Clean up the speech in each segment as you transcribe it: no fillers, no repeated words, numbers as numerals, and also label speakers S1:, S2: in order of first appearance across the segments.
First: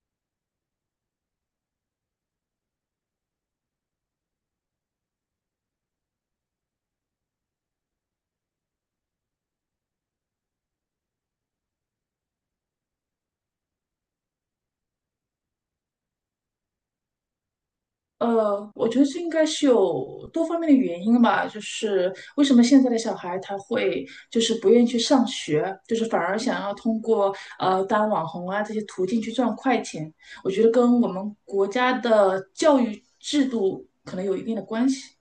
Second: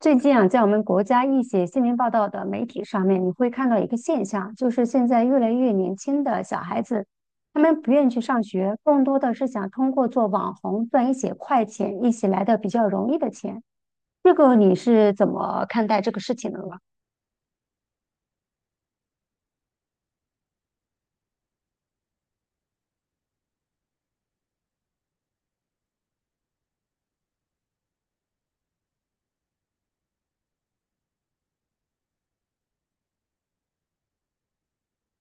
S1: 最近啊，在我们国家一些新闻报道的媒体上面，你会看到一个现象，就是现在越来越年轻的小孩子，他们不愿意去上学，更多的是想通过做网红赚一些快钱，一起来的比较容易的钱。这个你是怎么看待这个事情的呢？
S2: 我觉得这应该是有多方面的原因吧，就是为什么现在的小孩他会就是不愿意去上学，就是反而想要通过当网红啊这些途径去赚快钱，我觉得跟我们国家的教育制度可能有一定的关系。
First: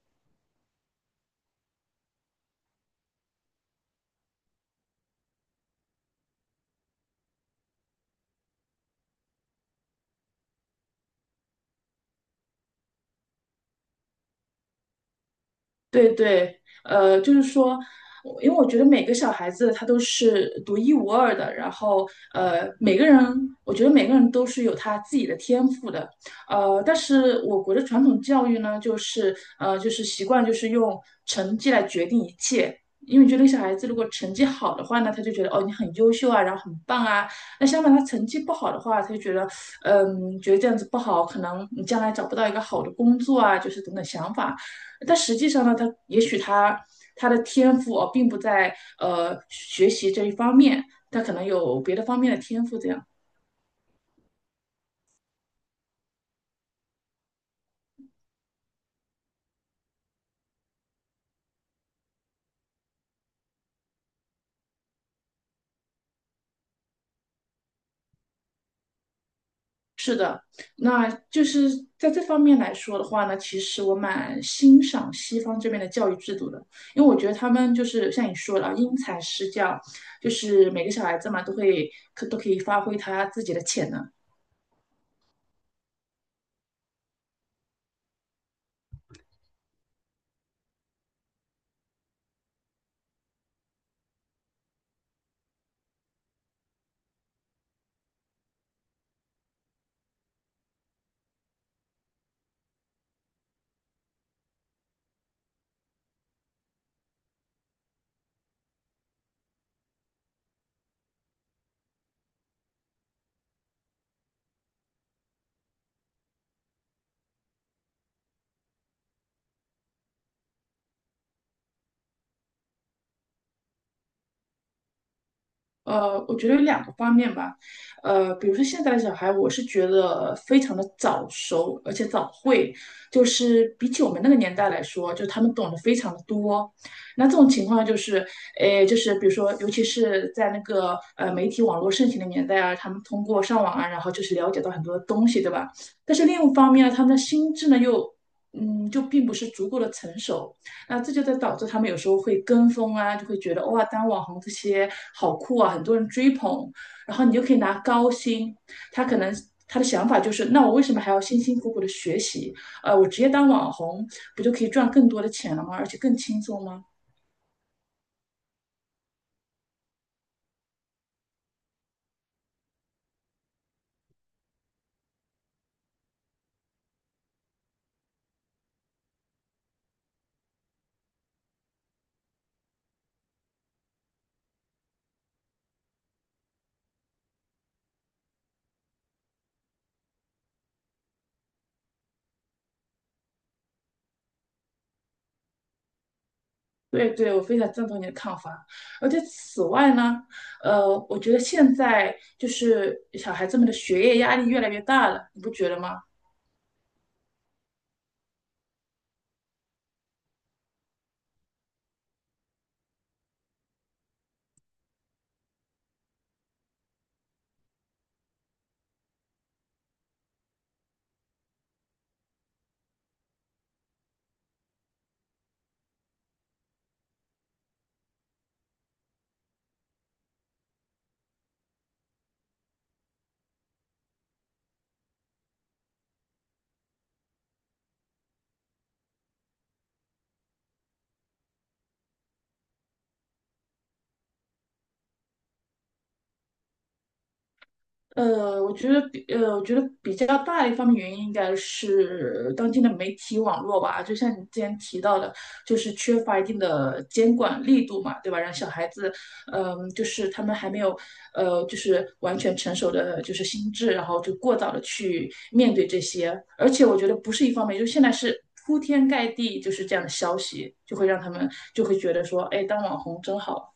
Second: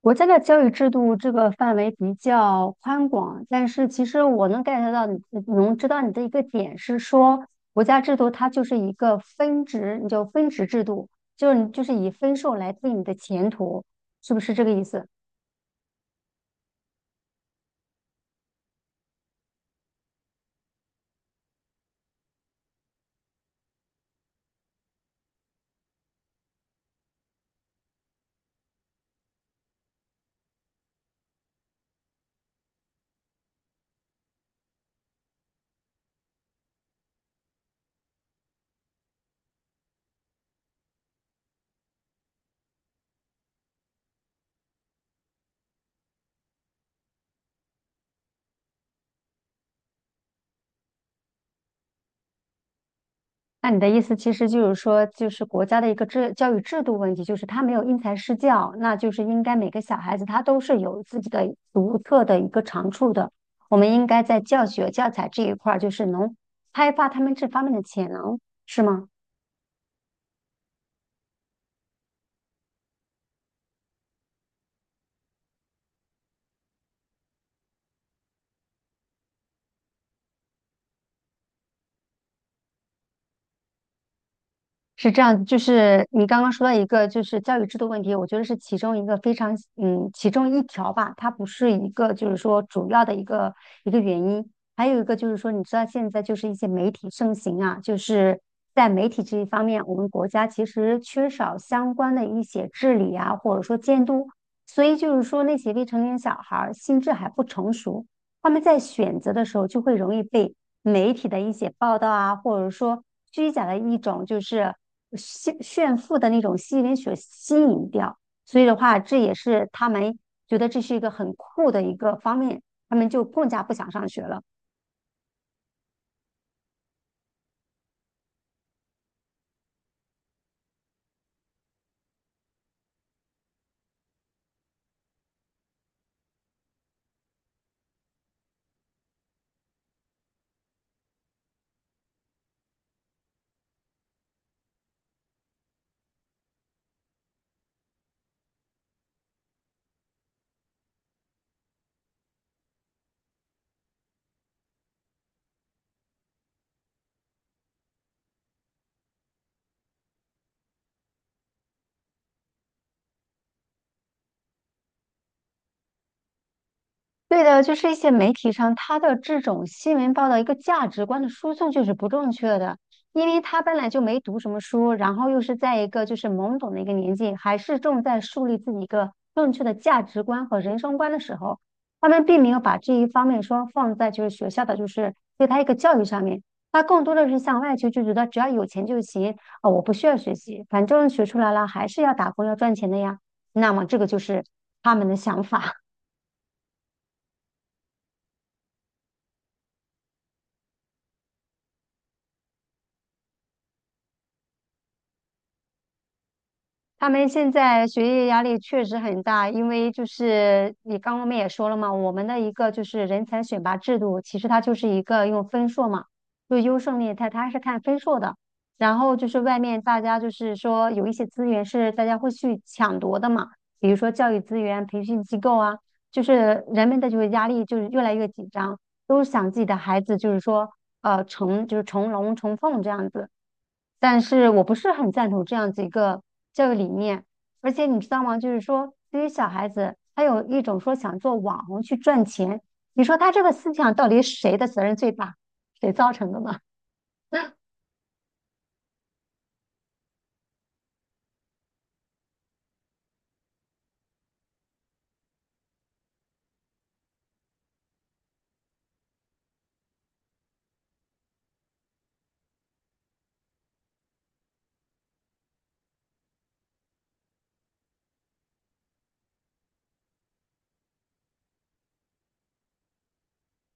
S1: 国家的教育制度这个范围比较宽广，但是其实我能 get 到你，能知道你的一个点是说，国家制度它就是一个分值，你就分值制度，就是你就是以分数来定你的前途，是不是这个意思？
S2: 对对，就是说，因为我觉得每个小孩子他都是独一无二的，然后呃，每个人，我觉得每个人都是有他自己的天赋的，但是我国的传统教育呢，就是习惯就是用成绩来决定一切。因为觉得小孩子如果成绩好的话呢，他就觉得哦你很优秀啊，然后很棒啊。那相反他成绩不好的话，他就觉得觉得这样子不好，可能你将来找不到一个好的工作啊，就是等等想法。但实际上呢，他也许他的天赋哦，并不在学习这一方面，他可能有别的方面的天赋。这样，
S1: 那你的意思其实就是说，就是国家的一个教育制度问题，就是他没有因材施教，那就是应该每个小孩子他都是有自己的独特的一个长处的。我们应该在教学教材这一块儿，就是能开发他们这方面的潜能，是吗？
S2: 那就是在这方面来说的话呢，其实我蛮欣赏西方这边的教育制度的，因为我觉得他们就是像你说的啊，因材施教，就是每个小孩子嘛，都可以发挥他自己的潜能。
S1: 是这样，就是你刚刚说到一个就是教育制度问题，我觉得是其中一个非常其中一条吧，它不是一个就是说主要的一个原因，还有一个就是说，你知道现在就是一些媒体盛行啊，就是在媒体这一方面，我们国家其实缺少相关的一些治理啊，或者说监督，所以就是说那些未成年小孩儿心智还不成熟，他们在选择的时候就会容易被媒体的一些报道啊，或者说虚假的一种就是炫富的那种吸引力所吸引掉。所以的话，这也是他们觉得这是一个很酷的一个方面，他们就更加不想上学了。
S2: 我觉得有两个方面吧，比如说现在的小孩，我是觉得非常的早熟，而且早会，就是比起我们那个年代来说，就他们懂得非常的多。那这种情况就是，诶，就是比如说，尤其是在那个媒体网络盛行的年代啊，他们通过上网啊，然后就是了解到很多东西，对吧？但是另一方面呢，他们的心智呢又，嗯，就并不是足够的成熟。那这就在导致他们有时候会跟风啊，就会觉得哇，当网红这些好酷啊，很多人追捧，然后你就可以拿高薪。他可能他的想法就是，那我为什么还要辛辛苦苦的学习？我直接当网红不就可以赚更多的钱了吗？而且更轻松吗？
S1: 对的，就是一些媒体上他的这种新闻报道一个价值观的输送就是不正确的，因为他本来就没读什么书，然后又是在一个就是懵懂的一个年纪，还是正在树立自己一个正确的价值观和人生观的时候，他们并没有把这一方面说放在就是学校的就是对他一个教育上面，他更多的是向外求，就觉得只要有钱就行啊，我不需要学习，反正学出来了还是要打工要赚钱的呀，那么这个就是他们的想法。
S2: 对对，我非常赞同你的看法。而且此外呢，我觉得现在就是小孩子们的学业压力越来越大了，你不觉得吗？
S1: 他们现在学业压力确实很大，因为就是你刚刚我们也说了嘛，我们的一个就是人才选拔制度，其实它就是一个用分数嘛，就优胜劣汰，它是看分数的。然后就是外面大家就是说有一些资源是大家会去抢夺的嘛，比如说教育资源、培训机构啊，就是人们的就是压力就是越来越紧张，都想自己的孩子就是说就是成龙成凤这样子。但是我不是很赞同这样子一个教育理念。而且你知道吗？就是说，对于小孩子，他有一种说想做网红去赚钱，你说他这个思想到底谁的责任最大？谁造成的呢？
S2: 我觉得比较大的一方面原因应该是当今的媒体网络吧，就像你之前提到的，就是缺乏一定的监管力度嘛，对吧？让小孩子，嗯、就是他们还没有，就是完全成熟的就是心智，然后就过早的去面对这些，而且我觉得不是一方面，就现在是。铺天盖地就是这样的消息，就会让他们就会觉得说，哎，当网红真好。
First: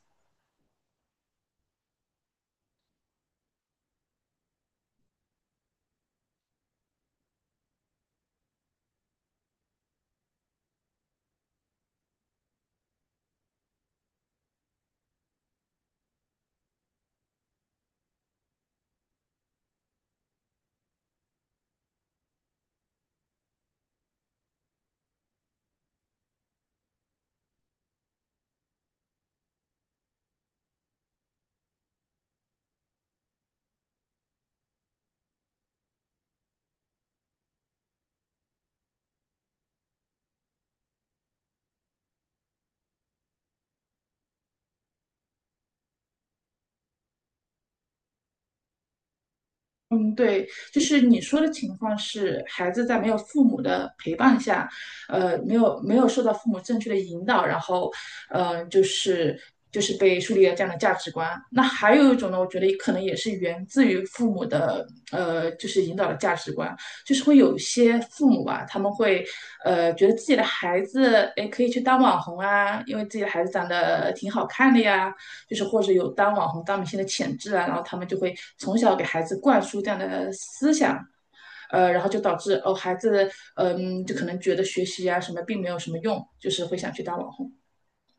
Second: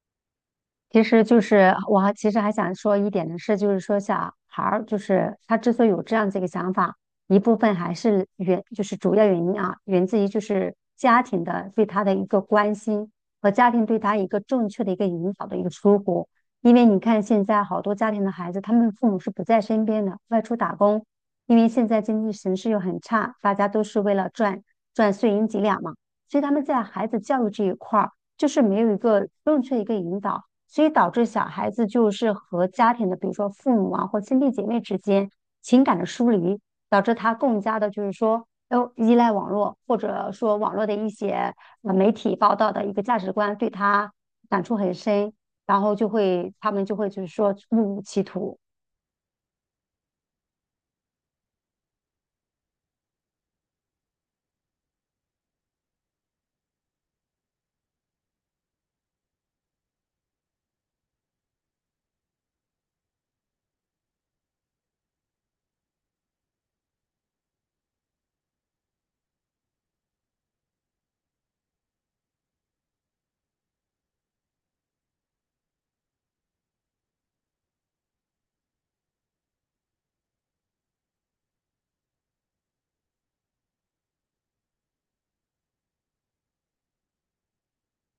S1: 其实就是我还其实还想说一点的是，就是说小孩儿就是他之所以有这样子一个想法，一部分还是就是主要原因啊，源自于就是家庭的对他的一个关心和家庭对他一个正确的一个引导的一个疏忽。因为你看现在好多家庭的孩子，他们父母是不在身边的，外出打工，因为现在经济形势又很差，大家都是为了赚碎银几两嘛，所以他们在孩子教育这一块儿，就是没有一个正确的一个引导，所以导致小孩子就是和家庭的，比如说父母啊或兄弟姐妹之间情感的疏离，导致他更加的就是说，哦，依赖网络，或者说网络的一些媒体报道的一个价值观对他感触很深，然后就会他们就会就是说误入歧途。
S2: 嗯，对，就是你说的情况是，孩子在没有父母的陪伴下，没有受到父母正确的引导，然后，呃，就是就是被树立了这样的价值观。那还有一种呢，我觉得可能也是源自于父母的，就是引导的价值观，就是会有一些父母啊，他们会，觉得自己的孩子，哎，可以去当网红啊，因为自己的孩子长得挺好看的呀，就是或者有当网红、当明星的潜质啊，然后他们就会从小给孩子灌输这样的思想，然后就导致哦，孩子嗯，就可能觉得学习啊什么并没有什么用，就是会想去当网红。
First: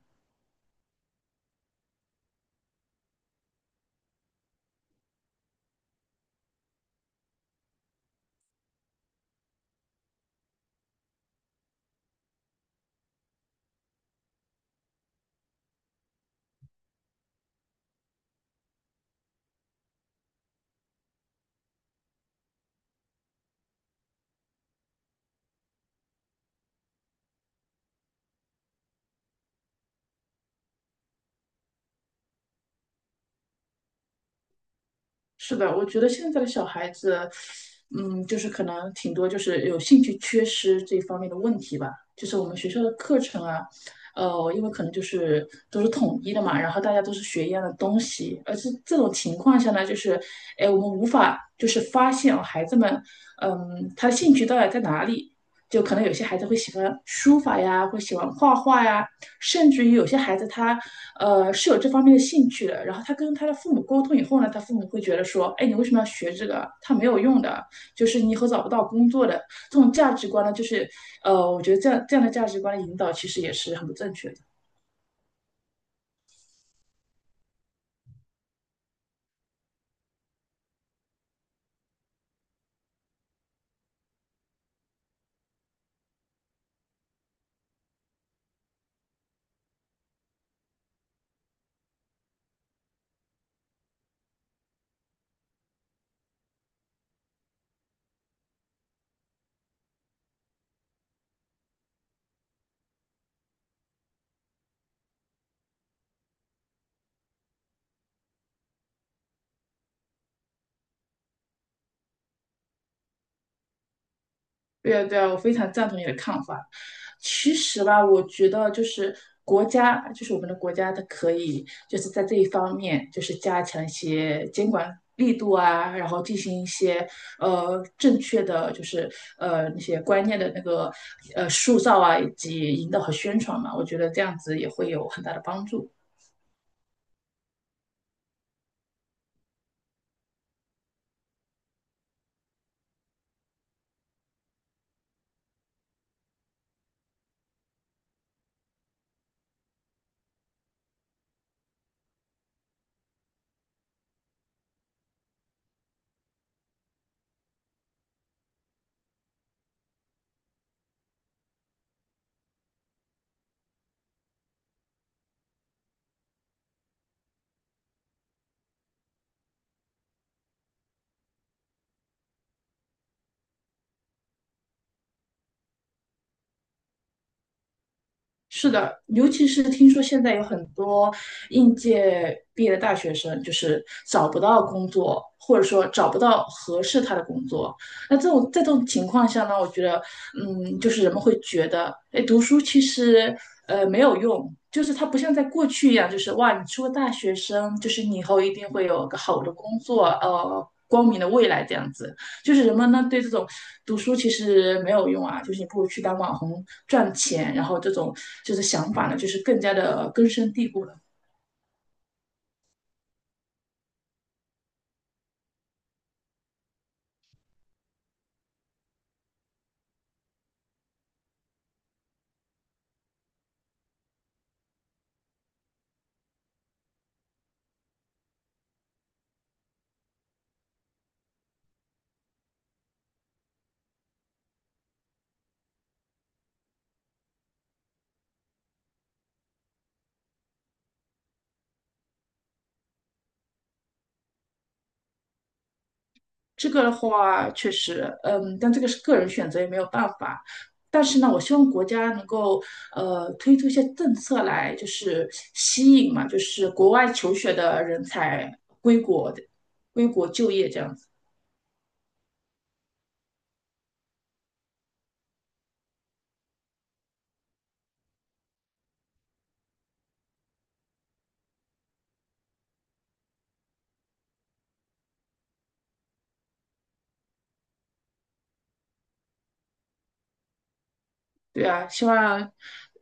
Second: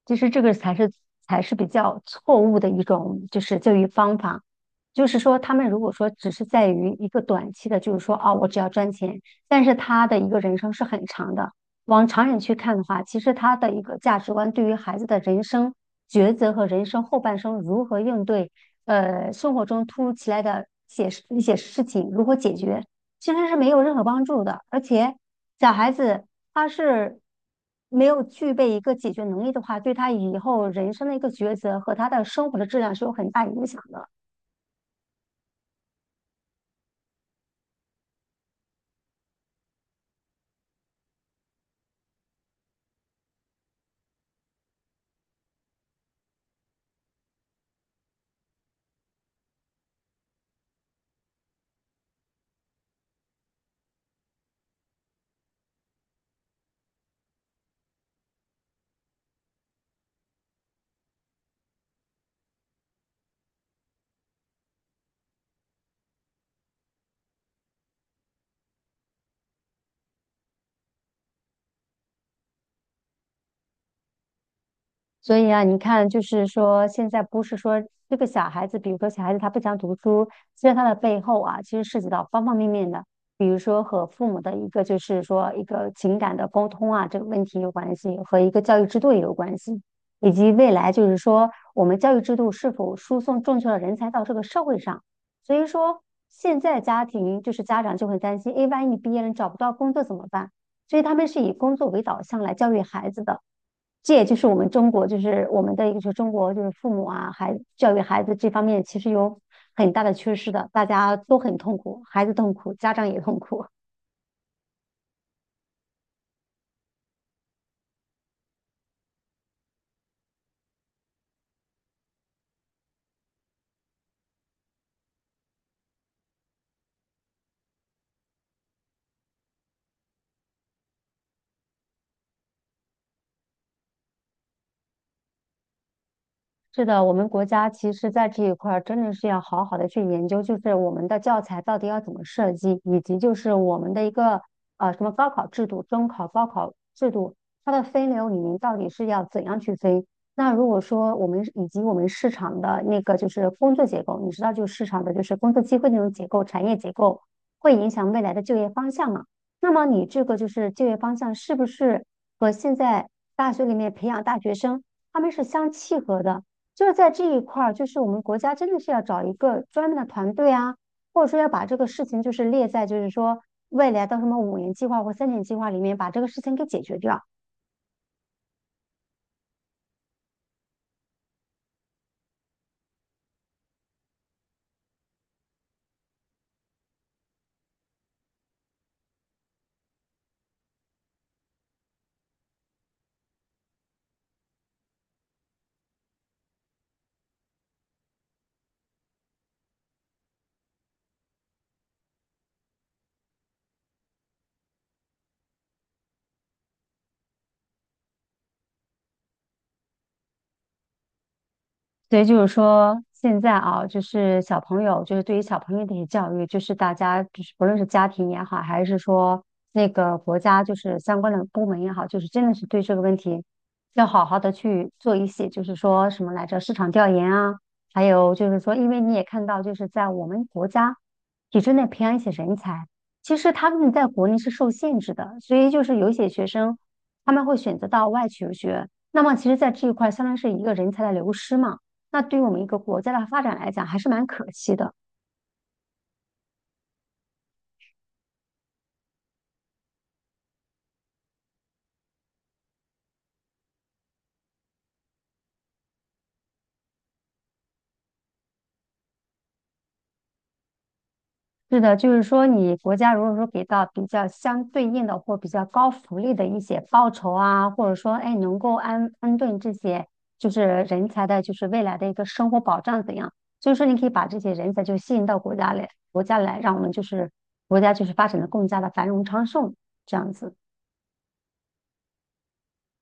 S1: 其实这个才是比较错误的一种就是教育方法，就是说他们如果说只是在于一个短期的，就是说啊，我只要赚钱，但是他的一个人生是很长的。往长远去看的话，其实他的一个价值观对于孩子的人生抉择和人生后半生如何应对，生活中突如其来的一些事情如何解决，其实是没有任何帮助的，而且小孩子他是没有具备一个解决能力的话，对他以后人生的一个抉择和他的生活的质量是有很大影响的。
S2: 是的，我觉得现在的小孩子，嗯，就是可能挺多就是有兴趣缺失这方面的问题吧。就是我们学校的课程啊，因为可能就是都是统一的嘛，然后大家都是学一样的东西，而是这种情况下呢，就是，哎，我们无法就是发现哦孩子们，嗯，他的兴趣到底在哪里？就可能有些孩子会喜欢书法呀，会喜欢画画呀，甚至于有些孩子他是有这方面的兴趣的，然后他跟他的父母沟通以后呢，他父母会觉得说，哎，你为什么要学这个？他没有用的，就是你以后找不到工作的。这种价值观呢，我觉得这样的价值观的引导其实也是很不正确的。
S1: 所以啊，你看，就是说，现在不是说这个小孩子，比如说小孩子他不想读书，其实他的背后啊，其实涉及到方方面面的，比如说和父母的一个就是说一个情感的沟通啊，这个问题有关系，和一个教育制度也有关系，以及未来就是说我们教育制度是否输送正确的人才到这个社会上。所以说，现在家庭就是家长就很担心，诶，万一你毕业了你找不到工作怎么办？所以他们是以工作为导向来教育孩子的。这也就是我们中国，就是我们的一个，就是中国就是父母啊，教育孩子这方面其实有很大的缺失的，大家都很痛苦，孩子痛苦，家长也痛苦。
S2: 对啊，对啊，我非常赞同你的看法。其实吧，我觉得就是国家，就是我们的国家，它可以就是在这一方面，就是加强一些监管力度啊，然后进行一些正确的，就是那些观念的那个塑造啊，以及引导和宣传嘛。我觉得这样子也会有很大的帮助。
S1: 是的，我们国家其实在这一块儿真的是要好好的去研究，就是我们的教材到底要怎么设计，以及就是我们的一个什么高考制度、中考、高考制度，它的分流里面到底是要怎样去分？那如果说我们以及我们市场的那个就是工作结构，你知道就市场的就是工作机会那种结构、产业结构，会影响未来的就业方向嘛？那么你这个就是就业方向是不是和现在大学里面培养大学生他们是相契合的？就是在这一块儿，就是我们国家真的是要找一个专门的团队啊，或者说要把这个事情就是列在就是说未来到什么五年计划或三年计划里面把这个事情给解决掉。
S2: 是的，尤其是听说现在有很多应届毕业的大学生，就是找不到工作，或者说找不到合适他的工作。那这种在这种情况下呢，我觉得，嗯，就是人们会觉得，哎，读书其实没有用，就是它不像在过去一样，就是哇，你是个大学生，就是你以后一定会有个好的工作，光明的未来这样子。就是人们呢对这种读书其实没有用啊，就是你不如去当网红赚钱，然后这种就是想法呢，就是更加的根深蒂固了。
S1: 所以就是说，现在啊，就是小朋友，就是对于小朋友的一些教育，就是大家就是不论是家庭也好，还是说那个国家就是相关的部门也好，就是真的是对这个问题要好好的去做一些，就是说什么来着，市场调研啊，还有就是说，因为你也看到，就是在我们国家体制内培养一些人才，其实他们在国内是受限制的，所以就是有一些学生他们会选择到外求学，那么其实在这一块相当于是一个人才的流失嘛。那对于我们一个国家的发展来讲，还是蛮可惜的。
S2: 这个的话，确实，嗯，但这个是个人选择，也没有办法。但是呢，我希望国家能够推出一些政策来，就是吸引嘛，就是国外求学的人才归国归国就业这样子。
S1: 是的，就是说，你国家如果说给到比较相对应的或比较高福利的一些报酬啊，或者说，哎，能够安顿这些就是人才的，就是未来的一个生活保障怎样？所以说，你可以把这些人才就吸引到国家来，让我们就是国家就是发展的更加的繁荣昌盛，这样子。
S2: 对啊，希望，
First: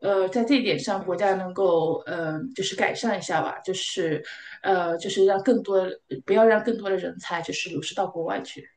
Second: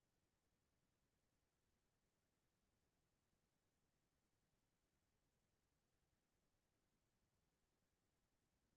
S2: 在这一点上，国家能够，就是改善一下吧，就是，呃，就是让更多，不要让更多的人才就是流失到国外去。